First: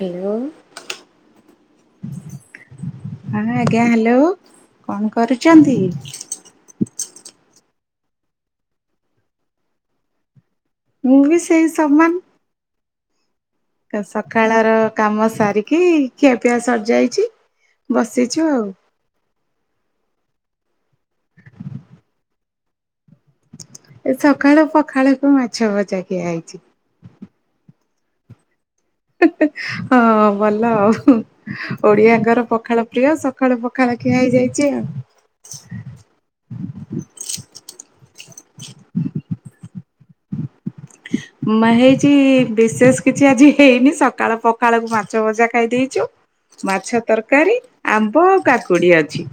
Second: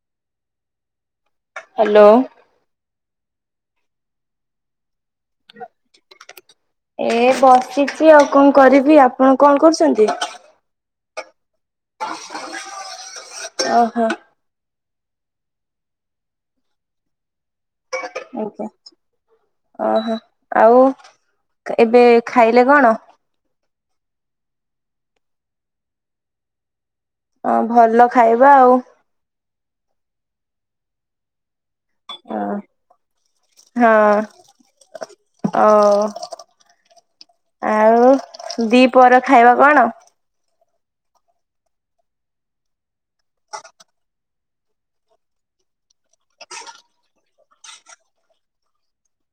Hello. Hello. ହ ଆଜ୍ଞା hello କଣ କରୁଛନ୍ତି? ଏ ବସିଛି ଆଉ କଣ କରିବି, ଆପଣ କଣ କରୁଛନ୍ତି? ମୁଁ ବି ସେଇ ସମାନ। ଓହୋ ସକାଳ ର କାମ ସାରିକି ଖିଆପିଆ ସରିଯାଇଛି। ବସିଛୁ ଆଉ ଆଜ୍ଞା। ଓହୋ ଆଉ ଏବେ ଖାଇଲେ କଣ? ଏ ସକାଳୁ ପଖାଳକୁ ମାଛ ଭଜା ଖିଆ ହେଇଛି। ହ ଭଲ ଖାଇବା ଆଉ ହଁ ଭଲ ଆଉ। ଓଡିଆଙ୍କର ପଖାଳ ପ୍ରିୟ ସକାଳୁ ହଁ ପଖାଳ ଖିଆ ହେଇଯାଇଛି ଆଉ। ଓ ଆଉ ଦି ପହର ଖାଇବା କଣ? ହେଇଛି ବିଶେଷ କିଛି ଆଜି ହେଇନି ସକାଳ ପଖାଳକୁ ମାଛ ଭଜା ଖାଇ ଦେଇଛୁ। ମାଛ ତରକାରୀ ଆମ୍ବ ଆଉ କାକୁଡି ଅଛି।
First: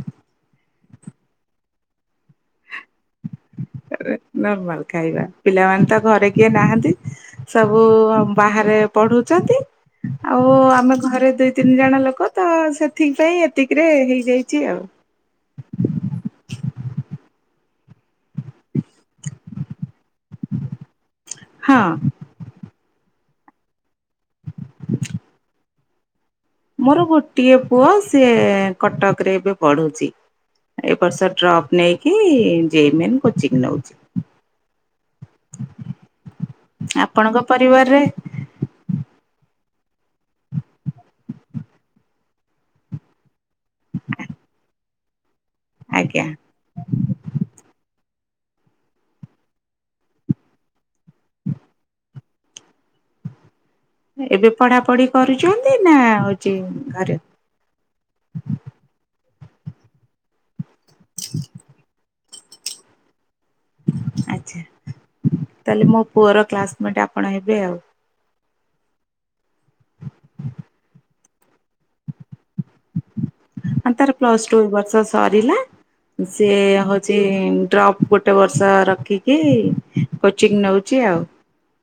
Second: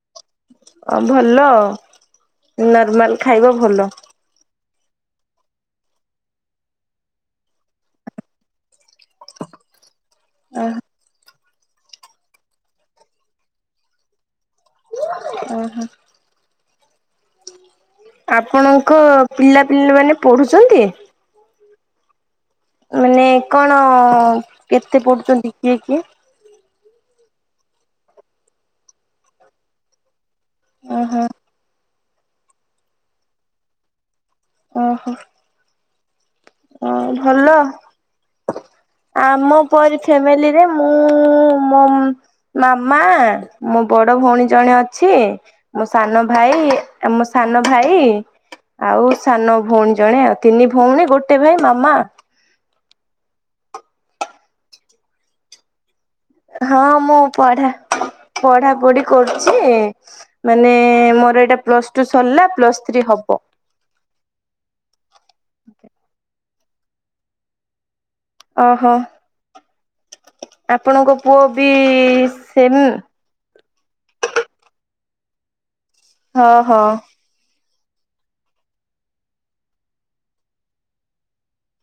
ଅ ଭଲ ନର୍ମାଲ ଖାଇବା ଭଲ। ନର୍ମାଲ ଖାଇବା, ପିଲାମାନେ ତ ଘରେ କିଏ ନାହାନ୍ତି। ସବୁ ବାହାରେ ପଢୁଛନ୍ତି। ଆଉ ଓହୋ ଆମେ ଘରେ ଦୁଇ ତିନି ଜଣ ଲୋକ ତ ସେଥି ପାଇଁ ଏତିକିରେ ହେଇଯାଇଛି ଆଉ। ଓ ହୋ। ଆପଣଙ୍କ ପିଲାପିଲାମାନେ ପଢ଼ୁଛନ୍ତି? ହଁ। ମାନେ କଣ କେତେ ପଡୁଛନ୍ତି କିଏ କିଏ? ମୋର ଗୋଟିଏ ପୁଅ ସିଏ କଟକ ରେ ଏବେ ପଢୁଛି। ଏ ଓହୋ ବର୍ଷ ଡ୍ରପ ନେଇକି ଜେଇ ମେନ୍ କୋଚିଂ ନଉଛି। ଓହୋ। ଓ ଆପଣଙ୍କ ଭଲ। ପରିବାରରେ ଆମ ପରି ଫ୍ୟାମିଲିରେ ମୁଁ ମ ମାମା ମୋ ବଡ ଭଉଣୀ ଜଣେ ଅଛି ମୋ ସାନ ଆଜ୍ଞା ଭାଇ। ଆମ ସାନ ଭାଇ ଆଉ ସାନ ଭଉଣୀ ଜଣେ ଆଉ ତିନି ଭଉଣୀ ଗୋଟେ ଟେ ଭାଇ ମାମା ଏବେ ପଢା ପଢି କରୁଛନ୍ତି ନା? ହଁ ମୁଁ ଘରେ ପଢା ପଢାପଢି କରୁଛି। ମାନେ ମୋର ଏଇଟା ପ୍ଲସ ଟୁ ସରିଲା ପ୍ଲସ୍ ଥ୍ରୀ ହବ। ଆଛା। ତାହେଲେ ମୋ ପୁଅର କ୍ଲାସମେଟ ଆପଣ ହେବେ ଆଉ। ଓହୋ ଆପଣଙ୍କ ପୁଅ ବି ସେମ ଆ ତାର ପ୍ଲସ ଟୁ ବର୍ଷ ସରିଲା। ସେ ହଁ ହଁ ହଉଛି ଡ୍ରପ ଗୋଟେ ଗୋଟେ ବର୍ଷ ରଖିକି କୋଚିଂ ନଉଛି ଆଉ।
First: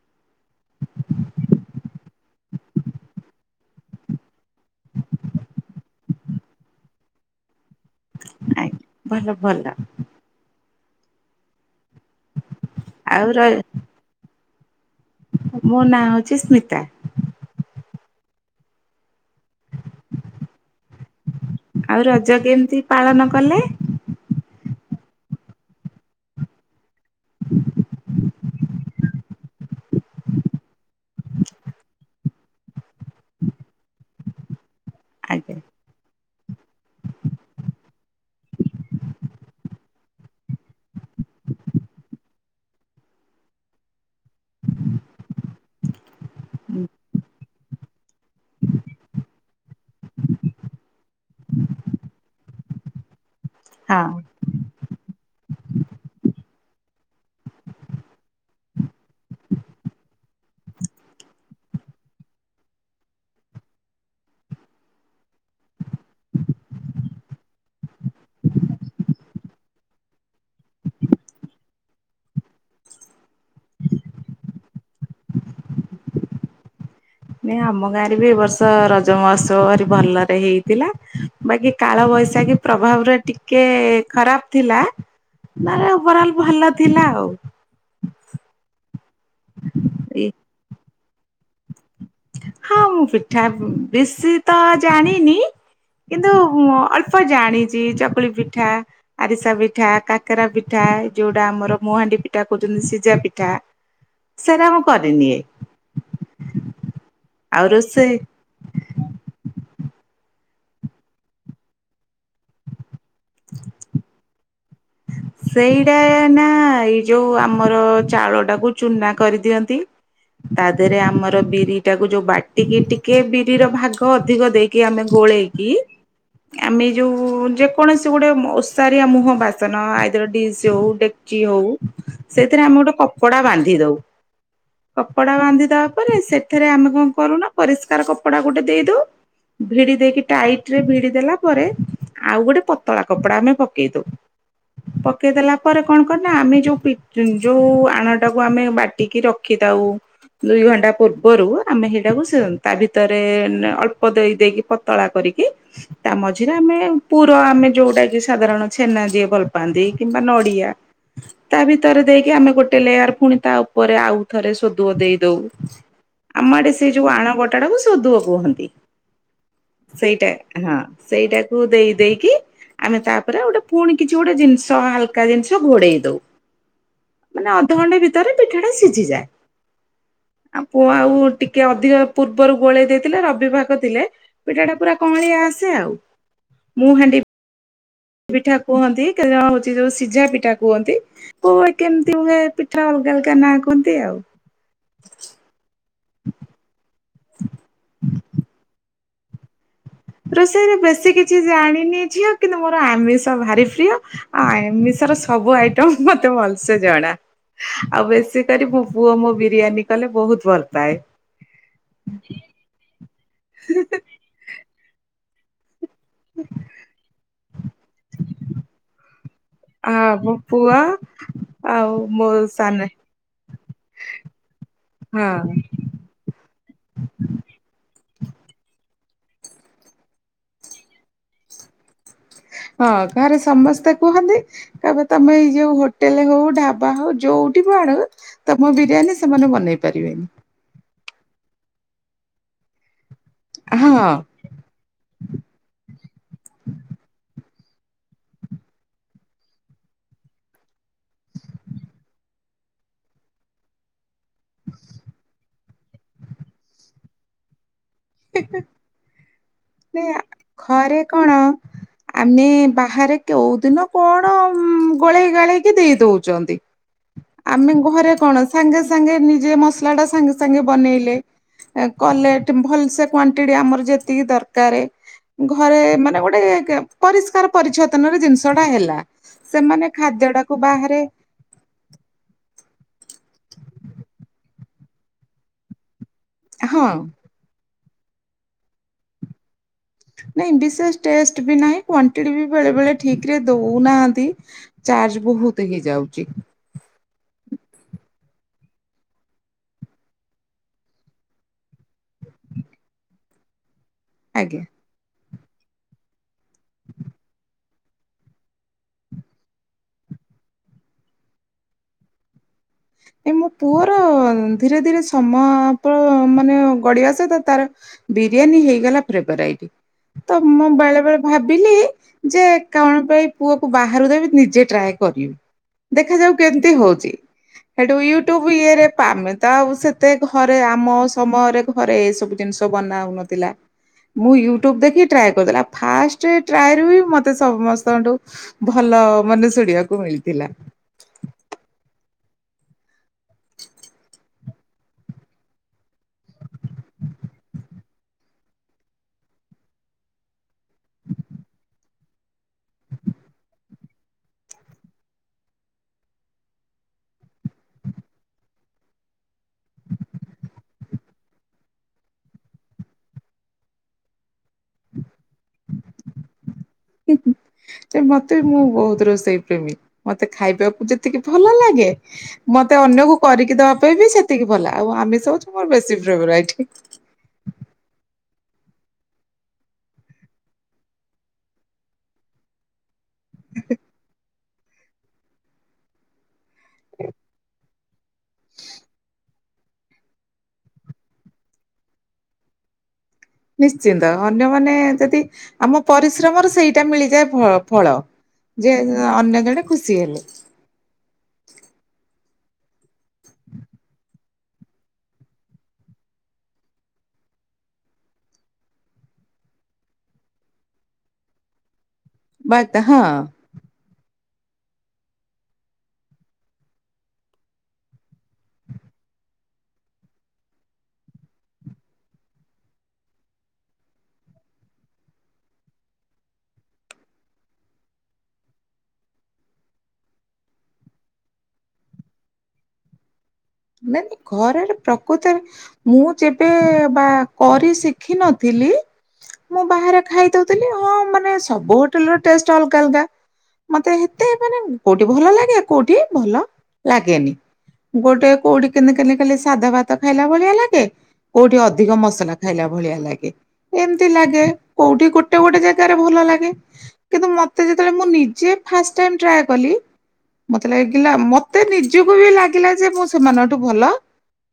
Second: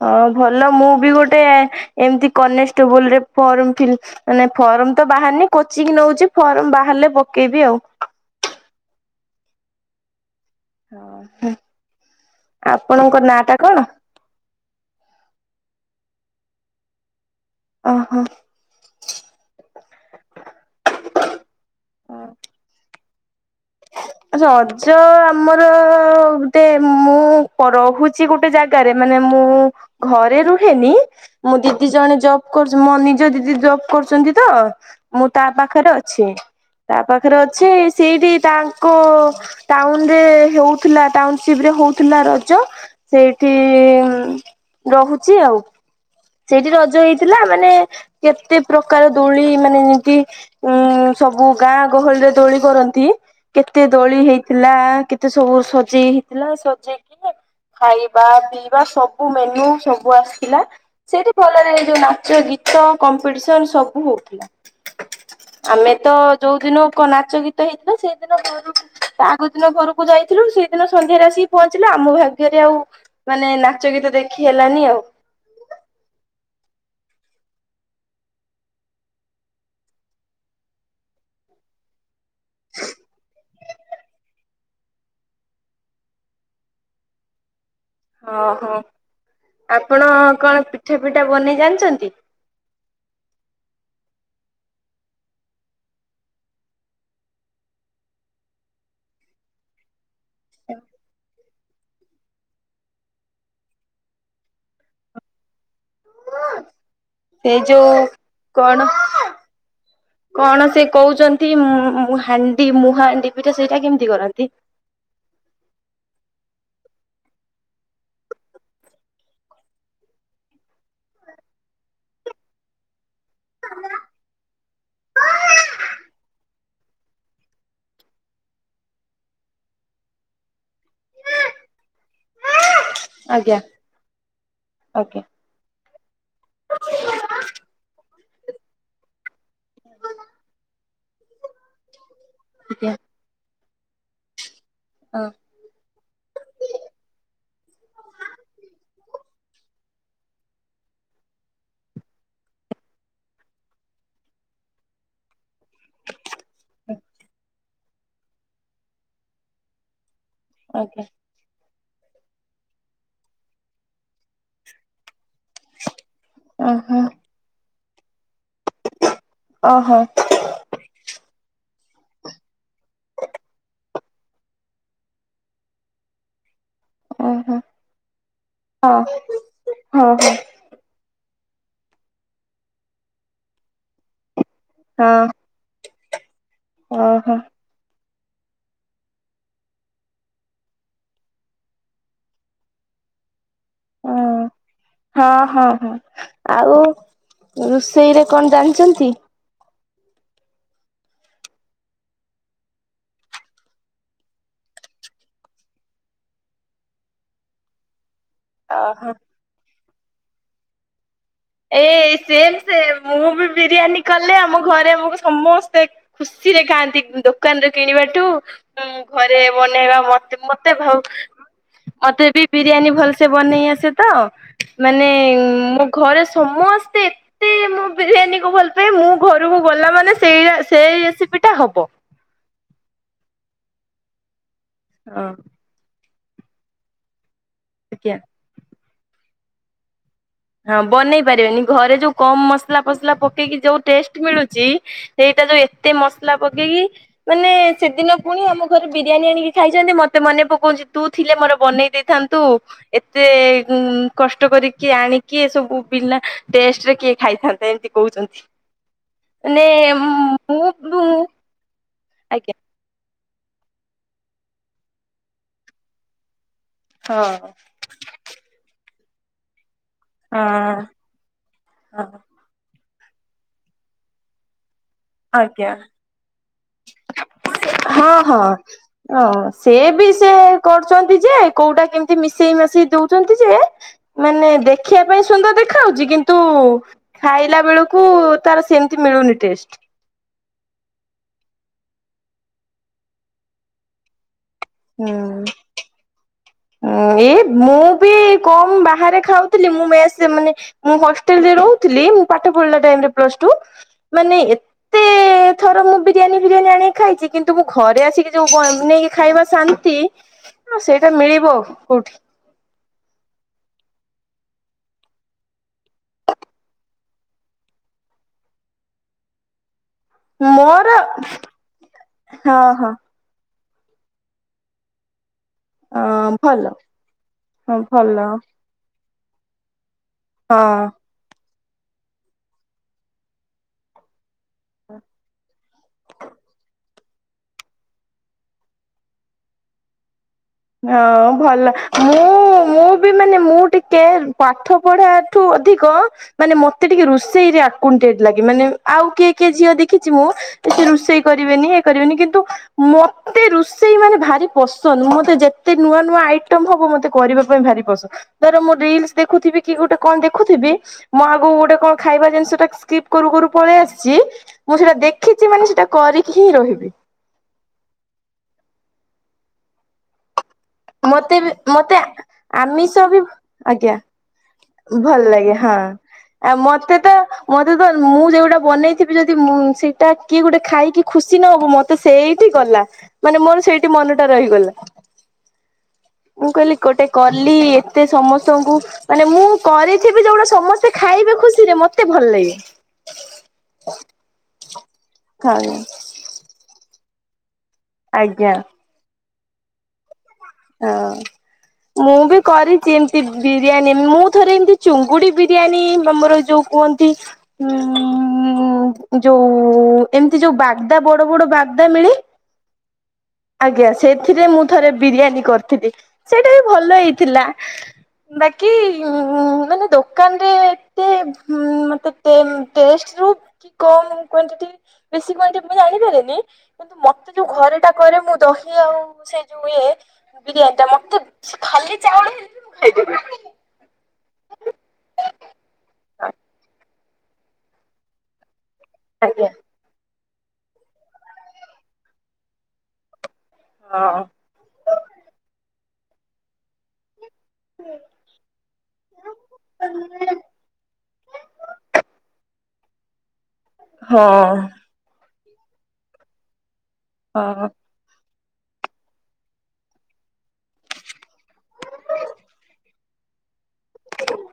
ହଁ ଭଲ ମୁଁ ବି ଗୋଟେ ଏମିତି କନେଷ୍ଟେବୁଲ ରେ ଫର୍ମ ଫ ମାନେ ଫର୍ମ ତ ବାହାରନି କୋଚିଂ ନଉଛିି ଫର୍ମ ବାହାରିଲେ ପକେଇବି ଆଉ। ଆଜ୍ଞା। ଭଲ ଭଲ। ହଁ ହଁ ଆଉ ଆପଣଙ୍କ ନାଁ ର ଟା କଣ? ମୋ ନାଁ ହଉଛି ସ୍ମିତା। ଓହୋ। ଆଉ ରଜ କେମିତି ପାଳନ କଲେ? ରଜ ଆମର ତେ ମୁଁ ରହୁଛି ଗୋଟେ ଜାଗାରେ ମାନେ ମୁଁ ଘରେ ରୁହେନି ମୁଁ ଦିଦି ଜଣେ ଜବ କର ମୋ ନିଜ ଦିଦି ଜବ୍ କରୁଛନ୍ତି ତ ମୁଁ ତା ଆଜ୍ଞା ପାଖରେ ଅଛି। ତା ପାଖରେ ଅଛେ ସେଇଠି ତାଙ୍କ ଟାଉନରେ ହଉଥିଲା ଟାଉନସିପ ରେ ହଉଥିଲା ରଜ। ସେଇଠି ରହୁଛି ଆଉ। ସେଇଠି ରଜ ହେଇଥିଲା ମାନେ କେତେ ପ୍ରକାର ଦୋଳି ମାନେ ଯେମିତି ଉଁ ସବୁ ଗାଁ ଗହଳିରେ ଦୋଳି କରନ୍ତି କେତେ ହଁ ଦୋଳି ହେଇ ଥିଲା କେତେ ସବୁ ସଜେଇ ହେଇଥିଲା ସଜେଇକି ଖାଇବା ପିଇବା ସବୁ ମେନୁ ସବୁ ଆସିଥିଲା। ସେଇଠି ଭଲରେ ଏଇ ଯୋଉ ନାଚ ଗୀତ କମ୍ପିଟିସନ ସବୁ ହଉଥିଲା। ଆମେ ତ ଯୋଉ ଦିନ ନାଚ ଗୀତ ହେଇଥିଲା ସେଇଦିନ ଘରୁ ଆଗ ଦିନ ଘରୁ ଯାଇଥିଲୁ ସେଇଦିନ ସନ୍ଧ୍ୟାରେ ଆସିକି ପହଞ୍ଚିଲା ଆମ ଭାଗ୍ୟରେ ଆଉ। ମାନେ ନାଚ ଗୀତ ଦେଖି ହେଲାନି ଆଉ। ନାଇଁ ଆମ ଗାଁ ରେ ବି ଏ ବର୍ଷ ରଜ ମହୋତ୍ସବ ଭରି ଭଲରେ ହେଇଥିଲା। ବାକି କାଳ ବୈଶାଖୀ ପ୍ରଭାବରେ ଟିକେ ଖରାପ ଥିଲା। ନରେ ଓଭର ଅଲ୍ ଭଲ ଥିଲା ଆଉ। ଓହୋ ଆପଣ କଣ ପିଠା ପିଠା ବନେଇ ଜାଣିଛନ୍ତି। ହଁ ମୁଁ ପିଠା ବେଶୀ ତ ଜାଣିନି। କିନ୍ତୁ ମୁଁ ଅଳ୍ପ ଜାଣିଛି ଚକୁଳି ପିଠା ଆରିସା ପିଠାା। କରା ପିଠା ଯୋ ଟା ଆମର ମୁହାଣ୍ଡି ପିଠା କହୁଛନ୍ତି ସିଝା ପିଠା ସେଟା ମୁଁ କରିରେନି ଏ ସେ ଆଉ ଯଉ ରୋଷେଇ କଣ କଣ ସେ କହୁଛନ୍ତି ହାଣ୍ଡି ମୁହା ପିଠା ସେଇଟା କେମିତି କରନ୍ତି। ସେଇଟା ନା ଏଇ ଯୋଉ ଆମର ଚାଉଳ ଟାକୁ ଚୁନା କରିଦିଅନ୍ତି। ତା ଦେହରେ ଆମର ବିରି ଟାକୁ ଯୋଉ ବାଟି ଟିକେ ଟିକେ ବିରିର ଭାଗ ଅଧିକ ଦେଇକି ଆମେ ଗୋଳେଇକି ଆମେ ଯୋଉ ଯେକୌଣସି ଗୋଟେ ଓସାରିଆ ମୁହଁ ବାସନ ଆ ଡି ହଉ ଡେଚି ହଉ ସେଥିରେ ଆମେ ଗୋଟେ କପଡ଼ା ଆଜ୍ଞା ବାନ୍ଧି ଦଉ ଆଜ୍ଞା କପଡ଼ା ବାନ୍ଧିଦ ପରେ ସେଥିରେ ଆମେ କଣ କରୁନା ପରିଷ୍କାର କପଡା ଗୋଟେ ଦେଇଦଉ ଭିଡି ଦେଇକି ଟାଇଟ ରେ ଭିଡି ଦେଲା ପରେ ଆଉ ଗୋଟେ ଆଜ୍ଞା ପତଳା କପଡା ଆମେ ପକେଇ ଦଉ। ହଁ ପକେଇଦେଲା ପରେ କଣ କରେନା ଆମେ ଯୋଉ ଯୋଉ ଆଣଟାକୁ ଆମେ ବାଟିକି ରଖିଥାଉ ଦୁଇ ଘଣ୍ଟା ପୂର୍ବରୁ ଆମେ ସେଇଟାକୁ ତା ଭିତରେ ଅଳ୍ପ ଦେଇ ଦେଇକି ପତଳା କରିକି ତା ମଝିରେ ଆମେ ପୁର ଆମେ ଯୋଉଟା କି ସାଧାରଣ ଛେନା ଯିଏ ଭଲ ପାଆନ୍ତି କିମ୍ବା ନ ଡିଆ ଆଜ୍ଞା ତା ଭିତରେ ଦେଇକି ଆମେ ଗୋଟେ ଲେୟାର ପୁଣି ତା ଉପରେ ଆଉ ଥରେ ସୋଦୁଅ ଦେଇଦଉ। ଆମ ଆଡେ ସେ ଓହୋ ଯୋଉ ଆଣ ବଟାଟାକୁ ସୋଦୁଅ କୁହନ୍ତି ସେଇଟା ହଁ, ସେଇଟାକୁ ଦେଇ ଦେଇକି ଆମେ ତାପରେ ଗୋଟେ ପୁଣି କିଛି ଗୋଟେ ଜିନିଷ ହଲକା ଜିନିଷ ଘୋଡେଇ ଦଉ। ମାନେ ଓହୋ ଅଧଘଣ୍ଟା ଭିତରେ ପିଠା ଟା ଓହୋ ସିଝିଯାଏ ହଁ ହଁ ଆଉ ପୁଅ ଆଉ ଟିକେ ଅଧିକ ପୂର୍ବରୁ ଗୋଳେଇ ଦେଇଥିଲେ ରବି ଭାଗ ଥିଲେ ପିଠା ଟା ପୁରା ହଁ କଅଁଳିଆ ଆସ ଆସେ ଆଉ। ମୁଁ ହାଣ୍ଡି ଓହୋ! ପିଠା କୁହନ୍ତି କେତେ ଜଣ ହଉଛି ଯୋଉ ସିଝା ପିଠା କୁହନ୍ତି। ପୁଣି କେମିତି ହୁଏ ପିଠା ଅଲଗା ଅଲଗା ନାଁ କୁହନ୍ତି ଆଉ। ହଁ ହଁ, ହଁ, ହଁ ଆଉ ରୋଷେଇରେ କଣ ଜାଣିଛନ୍ତି? ରୋଷେଇରେ ବେଶୀ କିଛି ଜାଣିନି ଝିଅ କିନ୍ତୁ ମୋର ଆମିଷ ଭାରି ପ୍ରିୟ। ଆମିଷର ସବୁ ଆଇଟମ୍ ମତେ ଭଲସେ ଜଣା ଆଉ ବେଶୀ ମୋ ଓହୋ ପୁଅ ମୋ ବିରିୟାନୀ କଲେ ବହୁତ ଭଲ ପାଏ। ଏ ସେମ ସେମ ମୁଁ ବି ବିରିୟାନୀ କଲେ ଆମ ଘରେ ସମସ୍ତେ ଖୁସିରେ ଖାଆନ୍ତି ଦୋକାନରେ କିଣିବାଠୁ ହୁଁ, ଘରେ ବନେଇବା ହଁ ମୋ ମତେ ପୁଅ ମତେ ଭାଉ ଆଉ ମତେ ମୋ ବି ସାନ ବିରିୟାନୀ ଭଲସେ ବନେଇ ଆସେ ତ ମାନେ ହଁ ମୋ ଘରେ ସମସ୍ତେ ଏତେ ମୁଁ ବିରିୟାନୀକୁ ଭଲ ପାଏ ମୁଁ ଘରକୁ ଗଲା ମାନେ ସେଇ ସେଇ ରେସିପି ଟା ହବ। ହଁ, ଘରେ ସମସ୍ତେ କୁହନ୍ତି କେବେ ହଁ ତମେ ଏଇ ଯୋଉ ହୋଟେଲେ ହଉ ଢାବା ହଉ ଯୋଉଠି ବି ଆଡୁ ଆଜ୍ଞା। ତମ ବିରିୟାନୀ ସେମାନେ ବନେଇ ପାରିବେନି। ହଁ, ବନେଇ ପାରିବେନି ଘରେ ଯୋଉ କମ ମସଲା ଫସଲା ପକେଇକି ଯୋଉ ହଁ ଟେଷ୍ଟ ମିଳୁ ଚି ସେଇଟା ଯୋଉ ଏତେ ମସଲା ପକେଇକି ମାନେ ସେଦିନ ପୁଣି ଆମ ଘରେ ବିରିୟାନୀ ଆଣିକି ଖାଇଛନ୍ତି ମତେ ମନେ ପକଉଛି ତୁ ଥିଲେ ମୋର ବନେଇ ଦେଇ ଥାନ୍ତୁ ଏତେ କଷ୍ଟ କରିକି ଆଣି କିଏ ସବୁ ଵିନା ଟେଷ୍ଟରେ କିଏ ଖାଇଥାନ୍ତେ ଏମତି କହୁଚନ୍ତି ମାନେ ଘରେ କଣ ଆମେ ଆଜ୍ଞା ବାହାରେ କୋଉ ଦିନ କଣ ଗୋଳେଇ ଗାଳେଇକି ଦେଇ ଦଉଚନ୍ତି। ହଁ। ଆମେ ଘରେ କଣ ସାଙ୍ଗେ ସାଙ୍ଗେ ନିଜେ ମସଲା ଟା ସାଙ୍ଗେ ସାଙ୍ଗେ ହଁ। ବନେଇଲେ ହଁ କଲେ ଭଲ ସେ କ୍ୱାଣ୍ଟିଟି ଆମର ଯେତିକି ଦରକାର ଆଜ୍ଞା ଘରେ ମାନେ ଗୋଟେ ପରିଷ୍କାର ପରିଚ୍ଛେଦନ ହଁ ର ଜିନିଷ ହଁ। ଟା ହେଲା ଓହୋ ସେ ସେମାନେ ବି ଖାଦ୍ୟ ସେ ଟାକୁ ବାହାରେ କରୁଛନ୍ତି ଯେ କୋଉଟା କେମିତି ମିଶେଇ ମାସେଇ ଦଉଚନ୍ତି ଯେ ମାନେ ଦେଖିବା ପାଇଁ ସୁନ୍ଦର ଦେଖାଯାଉଛି କିନ୍ତୁ ହଁ। ଖାଇଲା ବେଳକୁ ତାର ସେମିତି ମିଳୁନି ଟେଷ୍ଟ। ନାଇଁ ବିଶେଷ ଟେଷ୍ଟ ବି ନାହିଁ କ୍ୱାଣ୍ଟିଟି ବି ବେଳେ ବେଳେ ଠିକ୍ ରେ ଦଉନାହାନ୍ତି। ଚାର୍ଜ ବହୁତ ହେଇଯାଉଛି। ଆଁ ଏଇ ମୁଁ ବି କମ ବାହାରେ ଖାଉଥିଲି ମୁଁ ମେସ ମାନେ ମୁଁ ହଷ୍ଟେଲରେ ରହୁଥିଲି ମୁ ପାଠ ପଢିଲା ଟାଇମ୍ ରେ ପ୍ଲସ ଟୁ ମାନେ ଆଜ୍ଞା। ଏତେ ଥର ମୁଁ ବିରିୟାନୀ ଫିରିୟାନୀ ଆଣିକି ଖାଇଛି କିନ୍ତୁ ମୁଁ ଘରେ ଆସିକି ଯୋଉ ବ ବେନେଇକି ଖାଇବା ଶାନ୍ତି ଆ ସେଇଟା ମିଳିବ କୋଉଠି। ଏ ମୋ ପୁଅର ଧୀରେ ଧୀରେ ସମୟ ମାନେ ଗଢିବା ସହିତ ତାର ବିରିୟାନୀ ହେଇଗଲା ଫେଭେରାଇଟି ତ ମୁଁ ମୋର ବେଳେ ବେଳେ ଭାବିଲି ଯେ ହଁ ହଁ କଣ ପାଇଁ ପୁଅ କୁ ବାହାରୁ ଦେବି ନିଜେ ଟ୍ରାଏ କରିବି ଅ ଦେଖାଯାଉ ଭଲ। କେମିତି ହଉଚି। ହଁ ସେଠୁ ଭଲ ୟୁଟ୍ୟୁବ୍ ଇଏରେ ପାମେ ତ ଆଉ ସେତେ ଘରେ ହଁ ଆମ ସମୟରେ ଘରେ ଏ ସବୁ ଜିନିଷ ବନା ହଉନଥିଲା। ମୁଁ ୟୁଟ୍ୟୁବ୍ ଦେଖି ଟ୍ରାଏ କରିଦେଲି ଫାଷ୍ଟ ଟ୍ରାଏ ହୁଁ ମ ମତେ ସମସ୍ତଙ୍କଠୁ ଭଲ ମାନେ ଶୁଣିବାକୁ ମିଳିଥିଲା। ହଁ ଭଲ ମୁଁ ମୁଁ ବି ମାନେ ମୁଁ ଟିକେ ପାଠ ପଢା ଠୁ ଅଧିକ ମାନେ ମତେ ଟିକେ ରୋଷେଇରେ ଆକ୍ୱେଣ୍ଟେଡ୍ ଲାଗେ ମାନେ ଆଉ କିଏ କିଏ ଝିଅ ଦେଖିଚି ମୁଁ କିଛି ରୋଷେଇ କରିବେନି ଏଇ କରିବେନି କିନ୍ତୁ ମତେ ରୋଷେଇ ମାନେ ଭାରି ପସନ୍ଦ ମତେ ଯେ ଏତେ ନୂଆ ନୂଆ ଆଇଟମ୍ ହବ ମତେ କରିବା ପାଇଁ ଭାରି ପସନ୍ଦ ଧର ମୋ ରିଲ୍ ଦେଖୁଥିବି କି ଗୋଟେ କଣ ଦେଖୁଥିବି ମୁଁ ଆଗକୁ ଗୋଟେ କଣ ଖାଇବା ଜିନିଷ ଟା ସ୍କିପ୍ କରୁ କରୁ ପଳେଇ ଆସିଛି। ମୁଁ ସେଇଟା ଦେଖିଛି ମାନେ ସେଇଟା କରିକି ହିଁ ରହିବି। ମତେ ବି ମୁଁ ବହୁତ ରୋଷେଇ ପ୍ରେମୀ ମତେ ଖାଇବାକୁ ଯେତିକି ମତେ ବି ଭଲ ଲାଗେ ମତେ ମତେ ଆମିଷ ଅନ୍ୟକୁ ବି କରିକି ଦବା ଆଜ୍ଞା ପାଇଁ ବି ସେତିକି ଭଲ ଆଉ ଭଲ ଆମିଷ ଲାଗେ ହେଉଛି ମୋର ହଁ। ବେଶୀ ଫେବରାଇଟ। ଆଉ ମୋତେ ତ ମତେ ତ ମୁଁ ଯେଉଟା ବନେଇଥିବି ଯଦି ସେଇଟା କିଏ ଗୋଟେ ଖାଇକି ଖୁସି ନହବ ମତେ ତ ସେଇଠି ଗଲା ମାନେ ମୋର ସେଇଠି ମନ ଟା ରହିଗଲା। ମୁଁ କହିଲି ଗୋଟେ କଲି ଏତେ ସମସ୍ତଙ୍କୁ ମାନେ ମୁଁ କରିଥିବେ ଯୋଉଟା ସମସ୍ତେ ଖାଇବେ ଖୁସିରେ ମତେ ଭଲ ଲାଗେ। ନିଶ୍ଚିନ୍ତ ଅନ୍ୟମାନେ ଯଦି ହଁ ଆମ ପରିଶ୍ରମର ସେଇଟା ମିଳିଯାଏ ଫଳ ଫଳ ଆଜ୍ଞା ଯେ ଅନ୍ୟ ଜଣେ ଖୁସି ହେଲେ ଆଁ ମୁଁ ବି କରିଛି ଏମିତି ବିରିୟାନୀ ମୁଁ ଥରେ ଏମିତି ଚୁଙ୍ଗୁଡି ବିରିୟାନୀ ବା ମୋର ଯୋଉ କୁହନ୍ତି ଉଁ ଯୋଉ ଏମତି ଯୋଉ ବାଗଦା ବଡ଼ ବଡ଼ ବାଗଦା ମିଳେ ବାଦା ହଁ। ଆଜ୍ଞା ସେଇଥିରେ ମୁଁ ଥରେ ବିରିଆନୀ କରିଥିଲି। ସେଇଟା ବି ଭଲ ହେଇଥିଲା। ବାକି ଉଁ ମାନେ ଦୋକାନରେ ଏତେ ଉଁ ମତେ ଟେନ୍ ଟେଷ୍ଟରୁ କମ୍ କ୍ୱାଣ୍ଟିଟି ବେଶି କ୍ୱାଣ୍ଟି ମୁଁ ଜାଣିପାରେନି। କିନ୍ତୁ ମତେ ଯୋଉ ଘରଟା କରେ ମୁଁ ଦହି ଆଉ ସେଇ ଯୋଉ ଇଏ ବିରିୟାନୀଟା ମତେ ଖାଲି ଚାଉଳ ହେଲେ ବି ମୁଁ ଖାଇଦେବି। ନେନି ଘରର ପ୍ରକୁତରେ ମୁଁ ଯେବେ ବା କରି ଶିଖିନଥିଲି ଆଜ୍ଞା ମୁଁ ବାହାରେ ଖାଇଦଉଥିଲି ହଁ ମାନେ ସବୁ ହୋଟେଲ୍ ରେ ଟେଷ୍ଟ୍ ଅଲଗା ଅଲଗା। ମତେ ହଁ ହେତେ ମାନେ କୋଉଠି ଭଲ ଲାଗେ କୋଉଠି ଭଲ ଲାଗେନି ଗୋଟେ କୋଉଠି କେନ୍ତି ଖାଲି ଖାଲି ସାଧା ଭାତ ଖାଇଲା ଭଳିଆ ଲାଗେ କୋଉଠି ଅଧିକ ମସଲା ଖାଇ ଏଲା ଭଳିଆ ଲାଗେ ଏମତି ଲାଗେ ହଁ କୋଉଠି ଗୋଟେ ଗୋଟେ ଜେଗାରେ ଭଲ ଲାଗେ। କିନ୍ତୁ ମତେ ହଁ ଯେତେଳେ ମୁଁ ନିଜେ ଫାଷ୍ଟ୍ ଟାଇମ୍ ଟ୍ରାଏ କଲି ମତେ ଲାଗିଲା ମତେ ନିଜୁକୁ ବି ଲାଗିଲା ଯେ ମୁଁ ସେମାନଙ୍କଠୁ ଭଲ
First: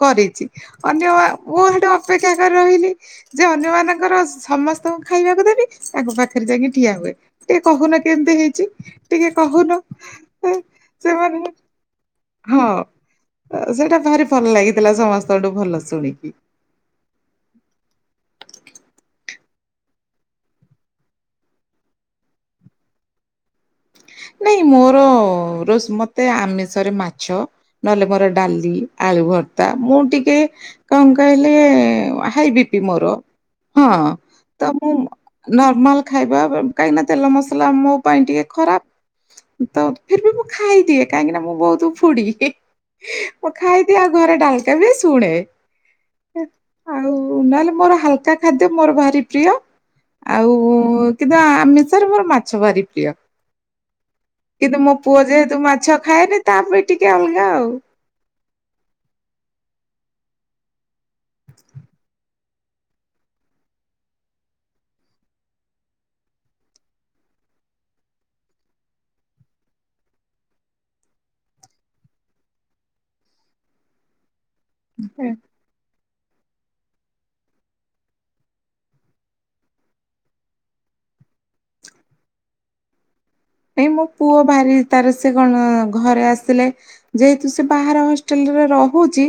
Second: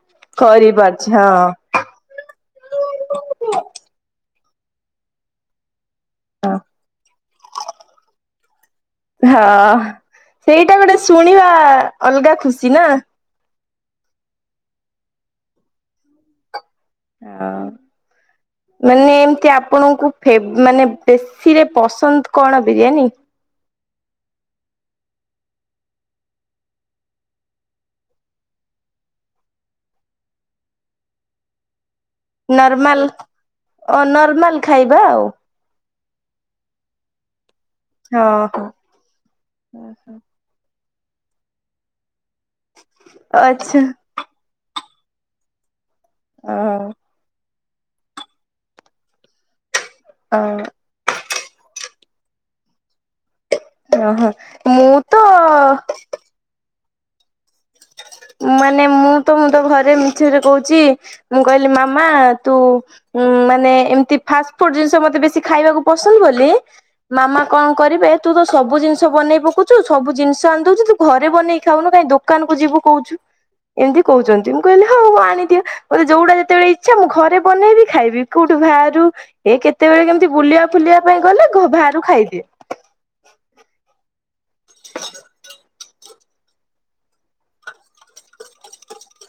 କରିଚି ଅନ୍ୟ କରିପାରୁଛି ହଁ ମୁଁ ହେଟୁ ଅପେକ୍ଷା କରି ରହିଲି ଯେ ଅନ୍ୟମାନଙ୍କର ସମସ୍ତଙ୍କୁ ଖାଇବାକୁ ଦେବି ତାଙ୍କ ପାଖରେ ଯାଇକି ଠିଆ ହୁଏ ଟିକେ କହୁନ କେମତି ହେଇଚି। ହଁ ସେଇଟା ଗୋଟେ ସେମାନେ ଶୁଣିବା ଅଲଗା ଖୁସି, ନାଁ? ଅ ସେଇଟା ଭାରି ଭଲ ଲାଗିଥିଲା ସମସ୍ତଠୁ ଭଲ ଶୁଣିକି। ଆଉ ମାନେ ଏମତି ଆପଣଙ୍କୁ ଫେବ୍ ମାନେ ବେଶ୍ ସିରେ ପସନ୍ଦ କଣ ବିରିୟାନୀ? ନାଇଁ, ମୋର ରୋଷ୍ ମତେ ଆମିଷରେ ମାଛ। ନହେଲେ ମୋର ଡାଲି, ଆଳୁ ଭର୍ତା, ମୁଁ ଟିକେ କଁ କହିଲେ ଆ ହାଇ ବି ପି ନର୍ମାଲ ମୋର, ହଁ ଅ ନର୍ମାଲ ତ ମୁଁ ଖାଇବା ଆଉ ନର୍ମାଲ ଖାଇବା ବ କାହିଁକି ନା ତେଲ ମସଲା ମୋ ପାଇଁ ଟିକେ ହଁ। ଖରାପ। ତ ଫିର୍ ବି ମୁଁ ଖାଇଦିଏ, କାହିଁକି ନା ମୁଁ ବହୁତ ଫୁଡି଼ ମୁଁ ଆଚ୍ଛା ଖାଇଦିଏ ଆଉ ଘରେ ଡାଲକା ବି ଶୁଣେ, ଅ ଆଉ ନହେଲେ ମୋର ହାଲକା ଖାଦ୍ୟ ମୋର ଭାରି ପ୍ରିୟ। ଅ ଆଉ କିନ୍ତୁ ଆମିଷରେ ମୋର ମାଛ ଭାରି ପ୍ରିୟ। ଅହ। କିନ୍ତୁ ମୋ ପୁଅ ଯେହେତୁ ମାଛ ଖାଏନି ତା ପାଇଁ ଟିକେ ଅଲଗା ଆଉ। ମାନେ ମୁଁ ତ, ମୁଁ ତ ଘରେ ମିଛରେ କୋହୁଚି ମୁଁ କହିଲି ମାମା ତୁ ଉଁ ମାନେ ଏମତି ଫାଷ୍ଟ ଫୁଡ଼୍ ଜିନିଷ ମତେ ବେଶି ଖାଇବାକୁ ପସନ୍ଦ ବୋଲି ମାମା କଁ କରିବେ, ତୁ ତ ସବୁ ଜିନିଷ ବନେଇ ପକଉଚୁ ସବୁ ଜିନିଷ ଆଣିଦୋଉଚୁ, ତୁ ଘରେ ବନେଇ ଖାଉନୁ କାଇଁ ଦୋ କାନକୁ ଯିବୁ କୋହୁଚୁ ଏମତି କୋହୁଚନ୍ତି ମୁଁ କହିଲି ହଉ ଆଣିଦିଅ। ମତେ ଯୋଉଟା ଯେତେବେଳେ ଇଚ୍ଛା, ମୁଁ ଘରେ ବନେଇବି ଖାଇବି, କୋଉଠୁ ଭାରୁ ଏ କେତେବେଳେ କେମତି ବୁଲିବା ଫୁଲିବା ପାଇଁ ଗଲେ ଘ ଭାରୁ ଖାଇଦିଏ। ଏ ମୋ ପୁଅ ଭାରି ତାର ସେ କଣ ଘରେ ଆସିଲେ ଯେହେତୁ ସେ ବାହାର ହସ୍ ଟିଲ୍ ରେ ରହୁଚି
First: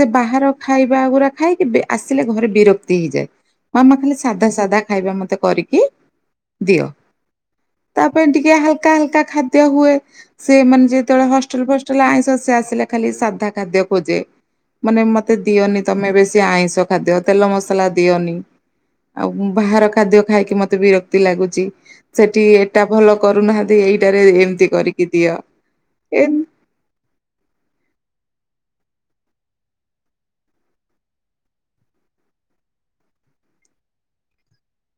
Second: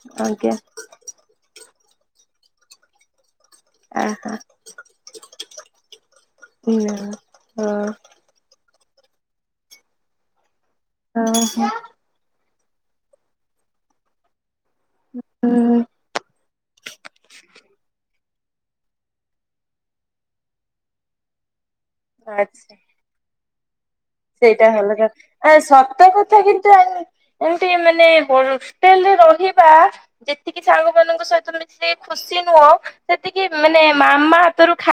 ସେ ଆଜ୍ଞା ବାହାର ଖାଇ ବାଗୁରା ଖାଇକି ବି ଆସିଲେ ଘରେ ବିରକ୍ତି ହେଇଯାଏ। ମାମା ଖାଲି ଆହା ସାଧା ସାଧା ଖାଇବା ମତେ କରିକି ଦିଅ। ଓହୋ। ତା ପାଇଁ ଟି ଇଏ ହାଲକା ହାଲକା ଖାଦ୍ୟ ହୁଏ। ସେ ମାନେ ଯେତୋଳେ ହଷ୍ଟେଲ୍ ଫଷ୍ଟେ୍ ଟେଲେ ଆଇଁଷ ସେ ଆସିଲେ ଖାଲି ସାଧା ଖାଦ୍ୟ ଖୋଜେ। ମାନେ ମତେ ହୁଁ ଦିଅନି ତମେ ବେଶି ଆଇଁଷ ଖାଦ୍ୟ, ତେଲ, ମସଲା ଦିଅନି। ଆଉ ବାହାର ଖାଦ୍ୟ ଖାଇକି ମତେ ବିରକ୍ତି ଲାଗୁଚି, ସେଠି ଆଚ୍ଛା ଏଟା ଭଲ କରୁନାହା ବି ଏଇଟାରେ ସେଇଟା ଏମତି ଭଲ କ କରିକି ଦିଅ। ଏମ୍ ଏମିଟି ମାନେ ବୋଡ଼ ଷ୍ଟେଲ୍ ରେ ରହିବା ଯେତିକି ସାଙ୍ଗମାନଙ୍କ ସହିତ ମିଶିକି ଖୁସି ନୁହଁ, ସେତିକି ମାନେ ମାମା ହାତରୁ ଖା